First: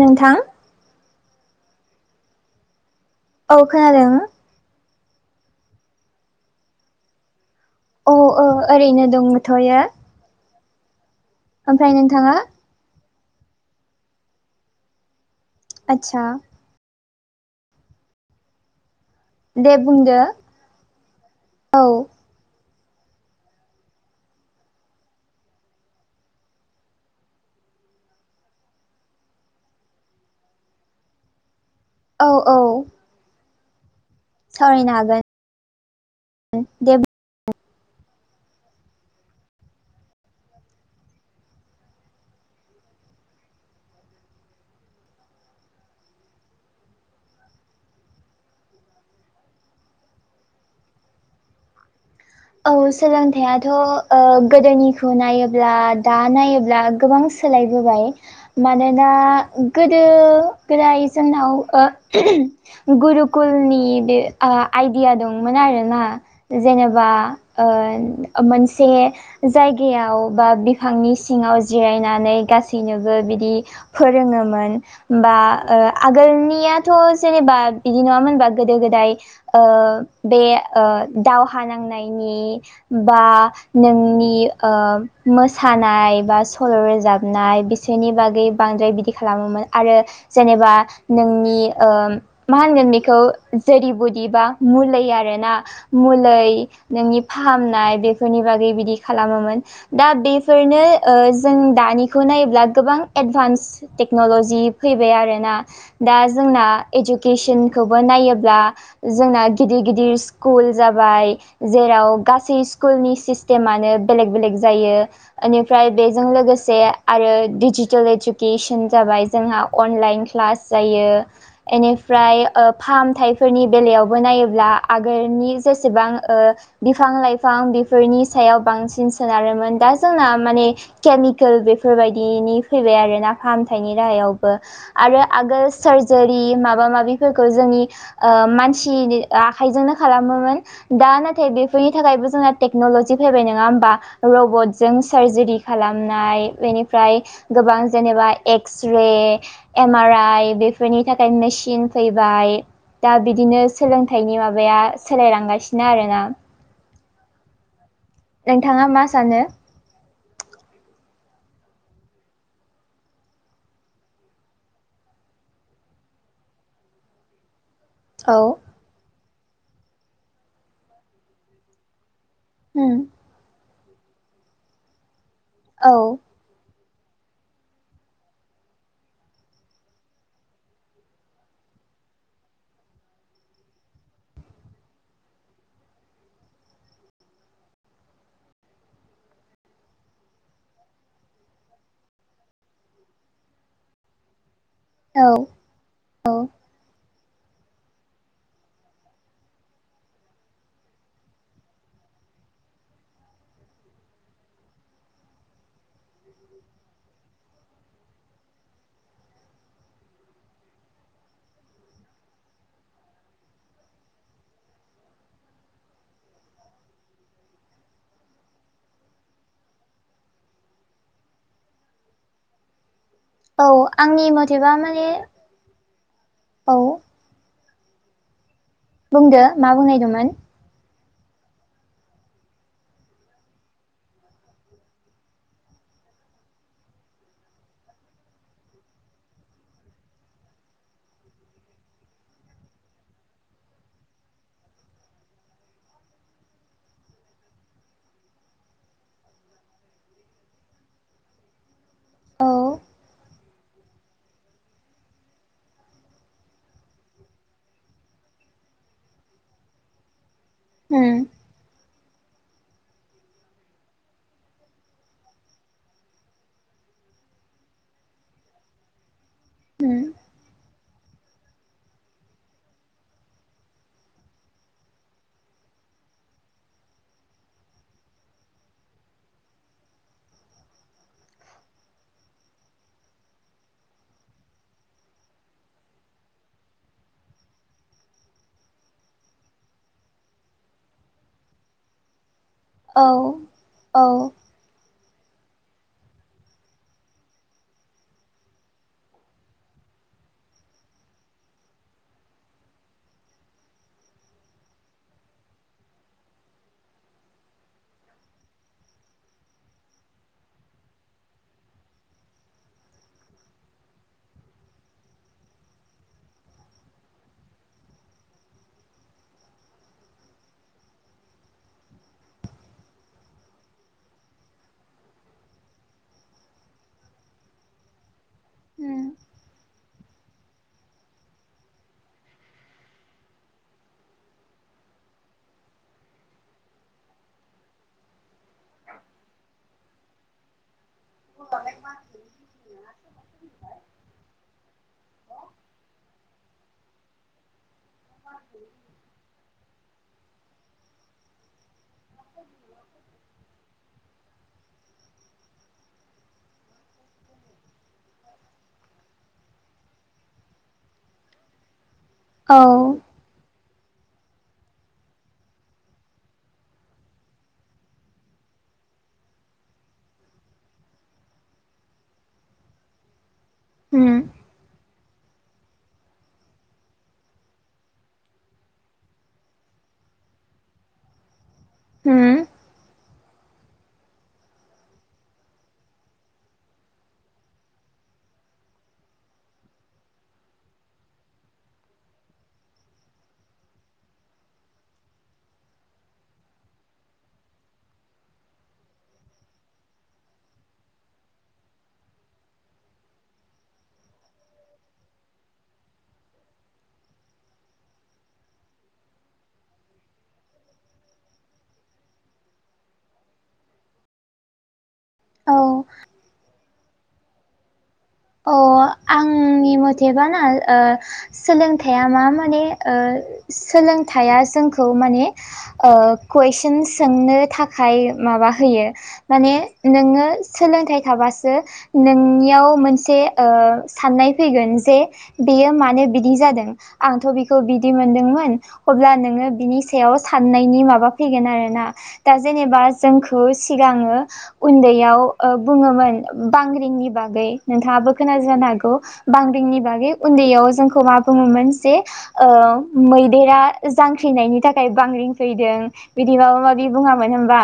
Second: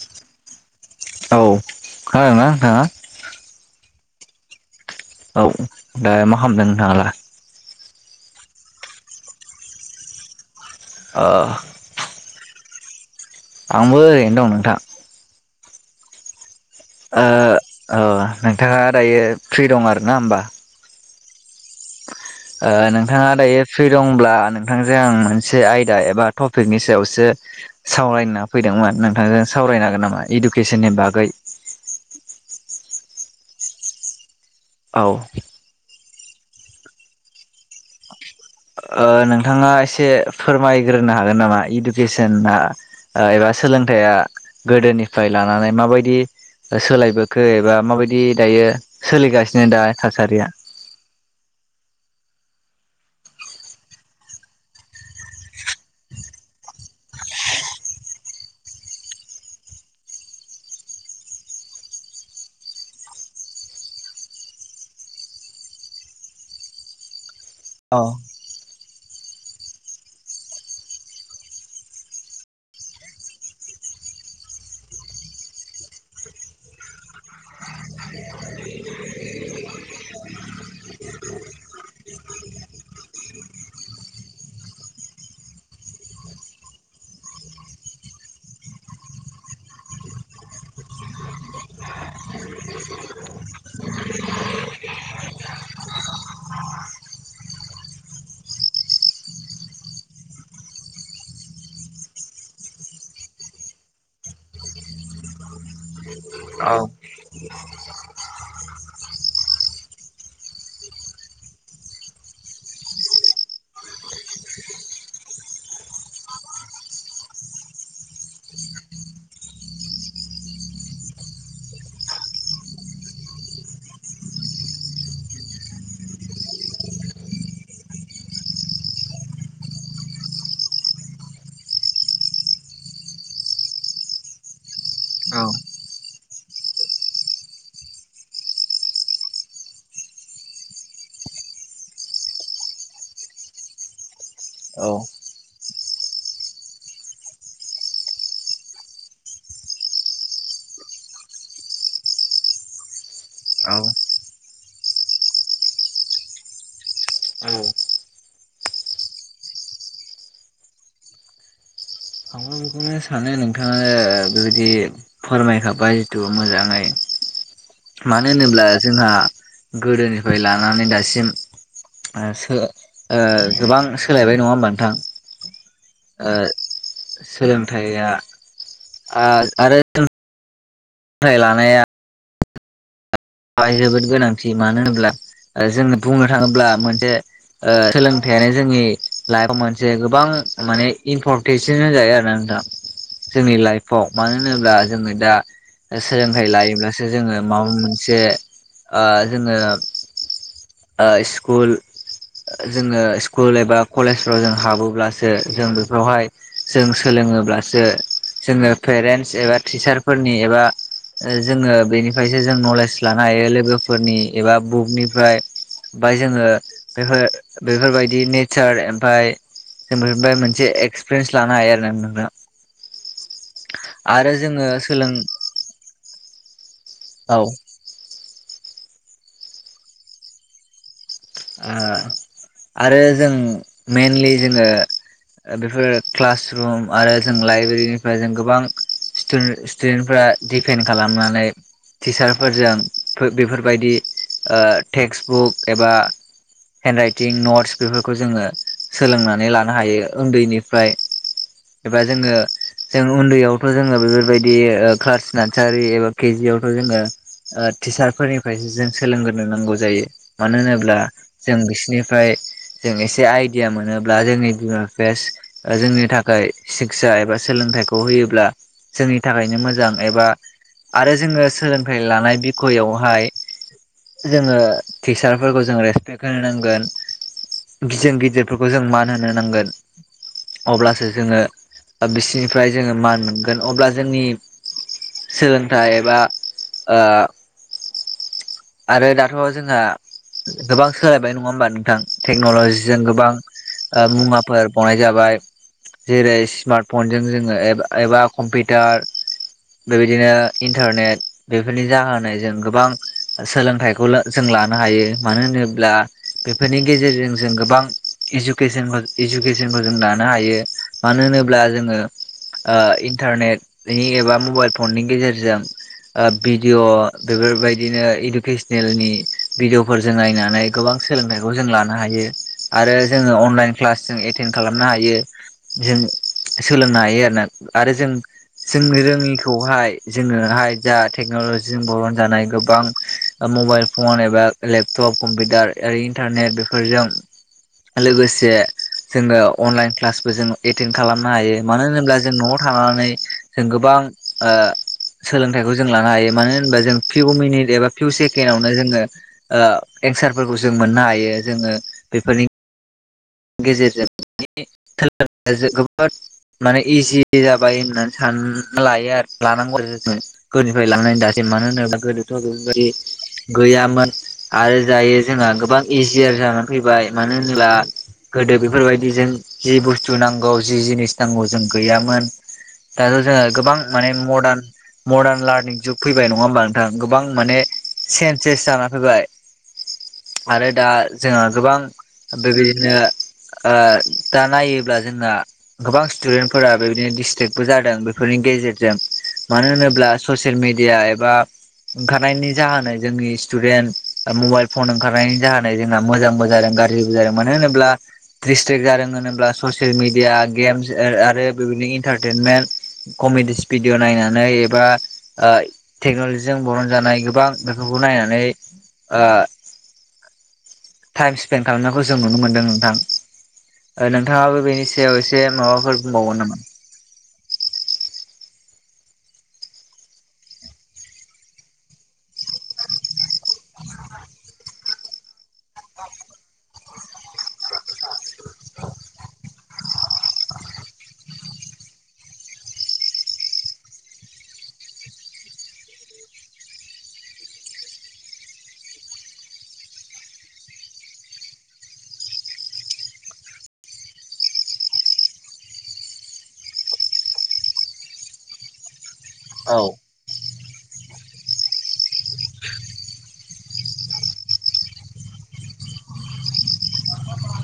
नोंथां? औ खोनादोंना नोथाङा? औ खोनादों। औ दा मा खालामदों नोंथाङालाय? औ ओ ओरैनो दंथ'यो। ओ ओमफ्राय नोंथाङा? आंबो एरैनो दं नोंथां। आदसा। ओ अ नोंथाङा दायो फ्रि दे दं आरोना बुंदो होमबा? औ। ओ नोंथाङा दायो फ्रि दंब्ला नोंथांजों आं मोनसे आयदा एबा टपिकनि सायावसो सावरायना फैदोंमोन नोंथांजों सावरायनो हागोन नामा इडुकेसननि बागै। औ औ। सावरायनो औ हागोन। दे ओ नोंथाङा एसे फोरमायग्रोनो हागोन नामा इडुकेसना ओ एबा सोलोंथाइया गोदोनिफ्राय लानानै माबायदि सोलायबोखो एबा माबायदि दायो सोलिगासिनो दा थासारिया औ सोलोंथाइयाथ' ओ गोदोनिखौ नायोब्ला दा नायोब्ला गोबां सोलायबोबाय मानोना गोदो गोदाय जोंनाव गुरुकुलनि बे आइदिया दंमोन आरोना जेनेबा ओ औ मोनसे जायगायाव बा बिफांनि सिङाव जिरायनानै गासैनोबो बिदि फोरोङोमोन। होमबा ओ आगोलनियाथ' जेनेबा बिदि नङामोनबा गोदो गोदाय ओ बे ओ दावहा नांनायनि बा नोंनि ओ मोसानाय बा सल' रोजाबनाय बि सेनि बागै बांद्राय बिदि खालामोमोन आरो जेनेबा नोंनि ओ मा होनगोन बेखौ जेरै बुदिबा मुलै आरो ना मुलै नोंनि फाहामनाय बेफोरनि बागै बिदि खालामोमोन। दा बेफोरनो ओ जों दानिखौ नायोब्ला गोबां एडभान्स टेक्न'ल'जि फैबाय आरोना। दा जोंना औ इडुकेसनखौबो नायोब्ला जोंना गिदिर गिदिर स्कुल जाबाय। जेराव गासै स्कुलनि सिस्टेमानो बेलेक बेलेक जायो। बेनिफ्राय बेजों लोगोसे आरो डिजिटेल इडुकेसन जाबाय जोंहा अनलाइन क्लास जायो। बेनिफ्राय ओ फाहामथायाइफोरनि बेलायावबो नायोब्ला आगोलनि जेसेबां ओ बिफां लाइफां बेफोरनि सायाव बांसिन सोनारोमोन दा जोंना माने केमिकेल बेफोरबायदिनि फैबाय आरो ना फाहामथायनि राहायावबो। आरो आगोल सार्जारि माबा माबिफोरखौ जोंनि ओ मानसिनि आखाइजोंनो खालामोमोन। दा नाथाय बेफोरनि थाखायबो जोंना टेक्न'लजि फैबाय नङा होमबा। औ रबटजों सार्जि खालामनाय बेनिफ्राय गोबां जेनेबा X ray M R I बेफोरनि थाखाय मेचिन फैबाय। दा बिदिनो औ सोलोंथाइनि माबाया सोलायलांगासिनो। आरोना नोंथाङा मा सानो आं बुंनो सानो नोंथाङानो बेबायदि फोरमायखाबाय जिथु मोजाङै। मानो औ होनोब्ला जोंहा गोदोनिफ्राय लानानै दासिम ओ उम ओ गोबां सोलायबाय नङा होमबा नोंथां। औ ओ सोलोंथाइया आरो सोलोंथाइ लानाया जोबोद गोनांथि मानो होनब्ला जोंनो बुंनो थाङोब्ला मोनसे ओ सोलोंथाइयानो जोंनि लाइफआव मोनसे गोबां माने इमपर टेनसिन जायो आरोना नोंथां जोंनि लाइफआव मानो होनोब्ला जोङो दा औ औ सोलोंथाइ लायोब्लासो जोङो माबा मोन जे ओ जोङो ओ स्कुल जोङो स्कुल एबा कलेजफ्राव जों हाबोब्लासो जों बेफोरावहाय जों सोलोङोब्लासो जोङो पेरेन्टस एबा टिचारफोरनि एबा जोङो बेनिफ्रायसो जों नलेज लानो हायो लोगोफोरनि एबा बुकनिफ्राय ओमफफ्राय जोङो बेफोर बेफोरबायदि नेचार ओमफाय जोंफ्राय मोनसे एक्सपिरियेन्स लानो हायो आरो ना नोंथां। औ आंनि आरो जोङो मथेबा माने सोलों औ औ बुंदो मा बुंनायदोंंमोन आरो जों मेनलि जोङो बेफोर क्लासरुम आरो जों लाइब्रेरिनिफ्राय जों गोबां स्टुदेन्टफ्रा दिडपेन्ड खालामनानै टिचारफोरजों बेफोरबायदि टेक्सट बुक एबा हेन्ड राइटिं नट्स बेफोरखौ जोङो सोलोंनानै लानो हायो उन्दैनिफ्राय एबा जोङो औ जों उन्दैयावथ' जोङो बेफोरबायदि क्लास नार्सारि एबा केजि आवथ' जोङो ओ टिचारफोरनिफ्रायसो जों सोलोंग्रो नांगौ जायो मानो होनोब्ला उम बिसिनिफ्राय जों एसे आइडिया मोनोब्ला जोंनि बिमा बिफाया जोंनि थाखाय सिखसा एबा सोलोंथाइखौ होयोब्ला जोंनि थाखायनो मोजां उम एबा आरो जोङो सोलोंथाइ लानाय बिखयआवहाय जोङो टिचारफोरखौ जों रे सपेक्ट होनो नांगोन गिदिर गिदिरफोरखौ जों मान होनो नांगोन। अब्लासो जोङो बिसनिफ्राय जोङो मान मोनगोन अब्ला जोंनि सोलोंथाइ एबा आ आरो दाथ' जोंहा गोबां सोलायबाय नङा होमबा नोंथां टेक्नलजिजों औ गोबां औ मुवाफोर गनाय जाबाय जेरै स्मार्ट फनजों जोङो एबा कम्पिउटार बेबायदिनो इन्टारनेट बेफोरनि जाहोनायजों गोबां सोलोंथाइखौ जों लानो हायो मानो होनोब्ला बेफोरनि गेजेरजों जों गोबां इुकेसन इडुकेसनखौ जों लानो हायो मानो होनोब्ला जोङो इन्टारनेटनि एबा मबाइल फननि गेजेरजों भिडिअ बेफोरबायदिनो इडुकेसनेलनि भिडिअ फोर जों नायनानै गोबां सोलोंथाइखौ जों लानो हायो आरो जोङो अनलाइन क्लास जों एटेन्ड खालामनो हायो जों सोलोंनो हायो आरोना आरो जों जोंनि रोङिखौहाय जोङोहाय जा टेक्न'लजिजों बरन जानाय गोबां मबाइल फन एबा लेपटप कम्पिउटार रै इन्टारनेट बेफोरजों लोगोसे जोङो अनलाइन क्लासबो जों एटेन्ड खालामनो हायो मानो होनोब्ला जों न'आव थानानै जों गोबां ओ सोलोंथाइखौ जों लानो हायो मानो होनबा जों फिउ मिनिट एबा फिउ सेके्डावनो जोङो ओ एन्सारफोरखौ जों मोननो हायो जोङो बेफोरनि गेजेरजों थ जोबोद [unintelligible] माने इजि जाबाय होननानै सान लायो आरो लानांगौ आरो जनो गोदोनिफ्राय लां दासिै मानो होनोब्ला गोदोथ' बायदि औ [unintelligible] गैयामोन आरो जायो जोंहा गोबां इजिय जानानै फैबाय मानो होनोब्ला गोदो बेफोरबायदि जों जि बुस्थु नांगौ जि जिनिस नांगौ जों गैयामोन दाथ' जोङो गोबां माने मदार्न मर्दार्न लार्निं जुग फैबाय नङा होमबा नोंथां गोबां माने चन्सेस जाना फैबाय आरो दा जोंहा गोबां बेबायदिनो ओ दा नायोब्ला जोंना गोबां स्टुडेन्टफोरा बेबायदिनो डिसटेक्टबो जादों बेफोरनि गेजेरजों मानो होनोब्ला ससियेल मिेडिया एबा ओंखारनायनि जाहोनै जोंनि स्टुडेन्ट मबाइल फन ओंखारनायनि जाहोन जोंना मोजांबो जादों गार जेबो [unintelligible] मानो होनोब्ला सट्रिेक्ट जादों होनोब्ला ससियेल मिडिया गेम्स आरो बेबदिनो इन्टारटेनमेन्ट कमेडिस भिडिअ' नायनानै एबा आ टेक्न'लजिजों बरन जानाय गोबां बेफोरखौ नायनानै आ टाइम स्पेन्ड खालामनायखौ जों नुनो मोनदों नोंथां नोंथाङाबो बेनि सायाव एसे औ माबाफोर बुंबावगोन नामा अ आंनि मथेबा ना ओ सोलोंथाइया मा माने ओ सोलोंथाइया जोंखौ माने ओ कुइसन सोंनो थाखाय माबा होयो माने नोङो सोलोंथाइ थाबासो नोंनियाव मोनसे से ओ साननाय फैगोन जे बेयो मानो बिदि जादों आंथ' बिखौ बिदि मोनदोंमोन अब्ला नोङो बिनि सायाव साननायनि माबा फैगोन आरोना दा जेनेबा जोंखौ सिगाङो उन्दैयाव ओ बुङोमोन बांग्रिंनि बागै नोंथाङाबो खोन जानो हागौ औ बांग्रिंनि बागै उन्दैयाव जोंखौ मा बुङोमोन जे ओम मैदेरा जांख्रिनायनि थाखाय बांग्रिं फैदों बिदि माबा माबि बुङामोन होनबा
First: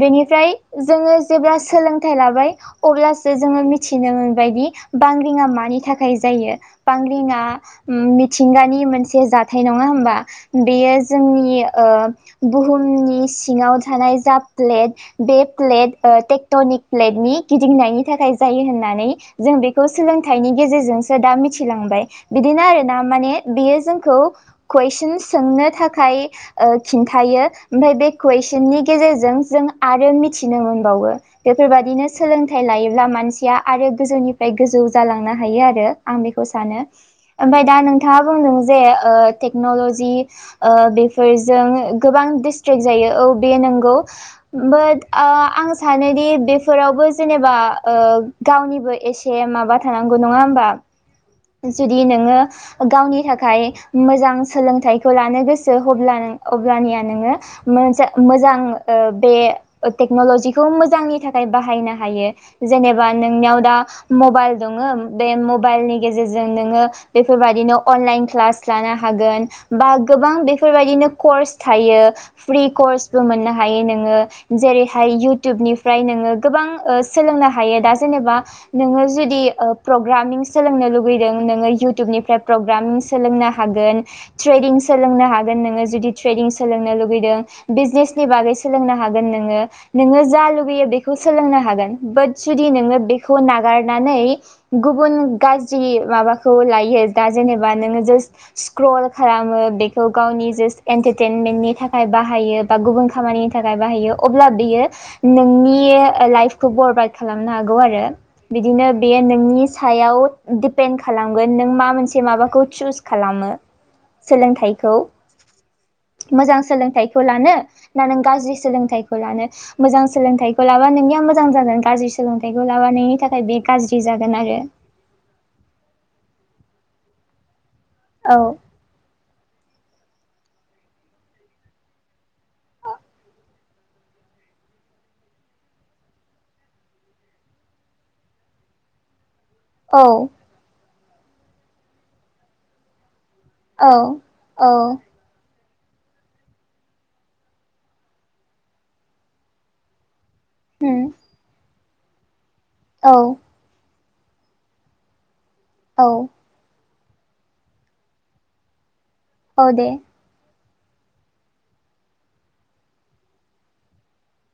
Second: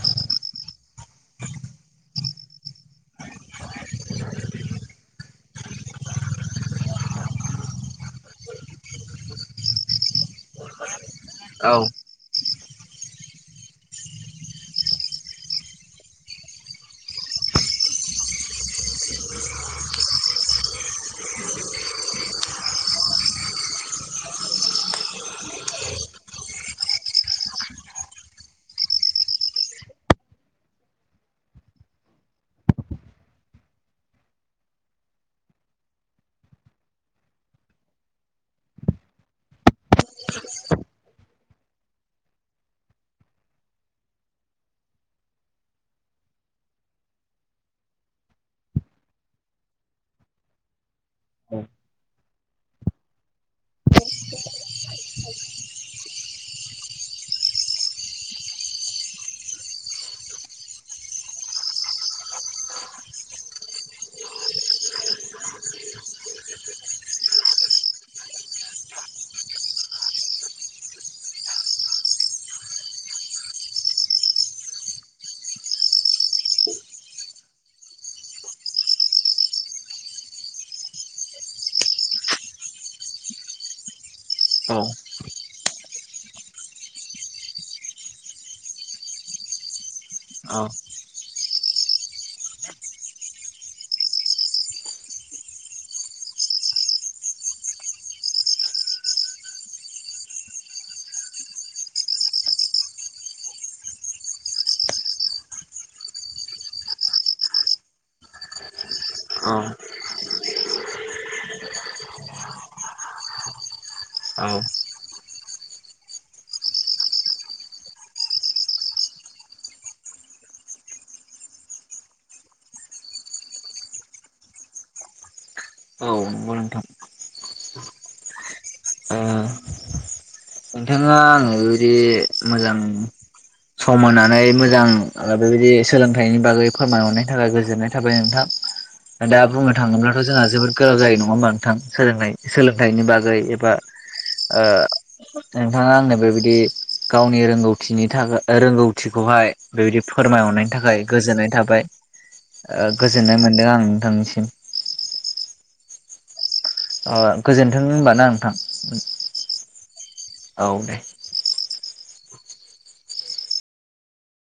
बेनिफ्राय जोङो जेब्ला सोलोंथाइ लाबाय अब्लासो जोङो मिथिनो मोन बेबादि बांग्रिंआ मानि थाखाय जायो बांग्रिंआ मिथिंगानि मोनसे जाथाय नङा होमबा बेयो जोंनि औ ओ बुहुमनि सिङाव थानाय जा फ्लेट बे प्लेट टेक्टनिक प्लेटनि गिदिंनायनि थाखाय जायो होननानै जों बेखौ सोलोंथाइनि गेजेरजोंसो दा मिथिलांबाय बिदिनो आरो ना माने बियो जोंखौ कुइसन सोंनो थाखाय खिन्थायो ओमफ्राय बे कुइसननि गेजेरजों जों आरो मिथिनो मोनबावो बेफोरबायादिनो, सोलोंथाइ लायोब्ला मानसिया आरो, गोजौ निफ्राय गोजौ जालांनो हायो, आरो आं बेखौ सानो ओमफाय दा नोंथाङा बुंदों जे ओ टेक्न'लजि ओ बेफोरजों गोबां डिस्ट्रेक्ट जायो औ, बे, नंगौ, बाट आं सानोदि बेफोरावबो जेनेबा ओ गावनिबो एसे माबा थानांगौ नङा होमबा जुदि नोङो, गावनि थाखाय मोजां सोलोंथाइखौ लानो गोसो अब्लानिया नोङो मोनसे मोजां बे टेक्न'लजिखौ मोजांनि थाखाय बाहायनो हायो जेनेबा नोंनियाव दा मबाइल दङ' बे मबाइलनि गेजेरजों नोङो बेफोरबायदिनो अनलाइन क्लास लानो हागोन बा गोबां बेफोरबायदिनो कर्स थायो फ्रि कर्सबो मोननो हायो नोङो जेरै हाय इउटुबनिफ्राय नोङो गोबां, सोलोंनो हायो दा जेनेबा नोङो जुदि प्रग्रामिं सोलोंनो लुुबैदों नोङो इउटुबनिफ्राय प्रग्राम सोलोंनो हागोन ट्रेदिं सोलोंनो हागोन नोङो जुदि ट्रेदिं सोलोंनो लुगैदों बिजनेसनि बागै, सोलोंनो हागोन नोङो, नोङो जा औ लुबैयो बेखौ सोलोंनो हागोन बाट जुदि नोङो बेखौ नागारनानै गुबुन गाज्रि, माबाखौ लायो दा जेनेबा नोङो जासट, स्क्रल खालामो बेखौ गावनि जासट एन्टारटेनमेन्टनि थाखाय बाहायो बा गुबुन खामानिनि थाखाय बाहायो अब्ला बियो नोंनि लाइफखौ बरबाद खालामनो हागौ आरो बिदिनो बे नोंनि सायाव दिडपेन्ड' खालामगोन नों मा मोनसे माबाखौ चुस खालामो औ सोलोंथाइखौ मोजां सोलों थाइखौ लानो, ना, नों गाज्रि, सोलोंथाइखौ लानो, मोजां सोलोंथाइखौ लाबा नोंनिया मोजां जागोन गाज्रि सोलोंथाइखौ लाबा नोंनि थाखाय बे गाज्रि जागोन आरो औ, नंगौ, नोंथां, औ, आ नोंथाङा ओरे मोजां सम होनानै मोजां ओ बेबायदि सोलोंथाइनि बागै फोरमाय हरनायनि थाखाय गोजोननाय थाबाय नोंथां दा बुंनो औ थाङोब्लाथ' जोंहा जोबोद गोलाव जायो नङा होमबा नोंथां सोलों सोलोंथाइनि बागै बा औ ओ औ नोंथाङा आंनो बेबायदि गावनि रोंगौथिनि थाखाय रोंगौथिखौहाय बेबायदि फोरमाय हरनायनि थाखाय गोजोननाय थाबाय औ गोजोननाय मोनदों आं नोंथांनिसिम, औ, गोजोन्थों होनबाना नोंथां, औ, दे, औ दे,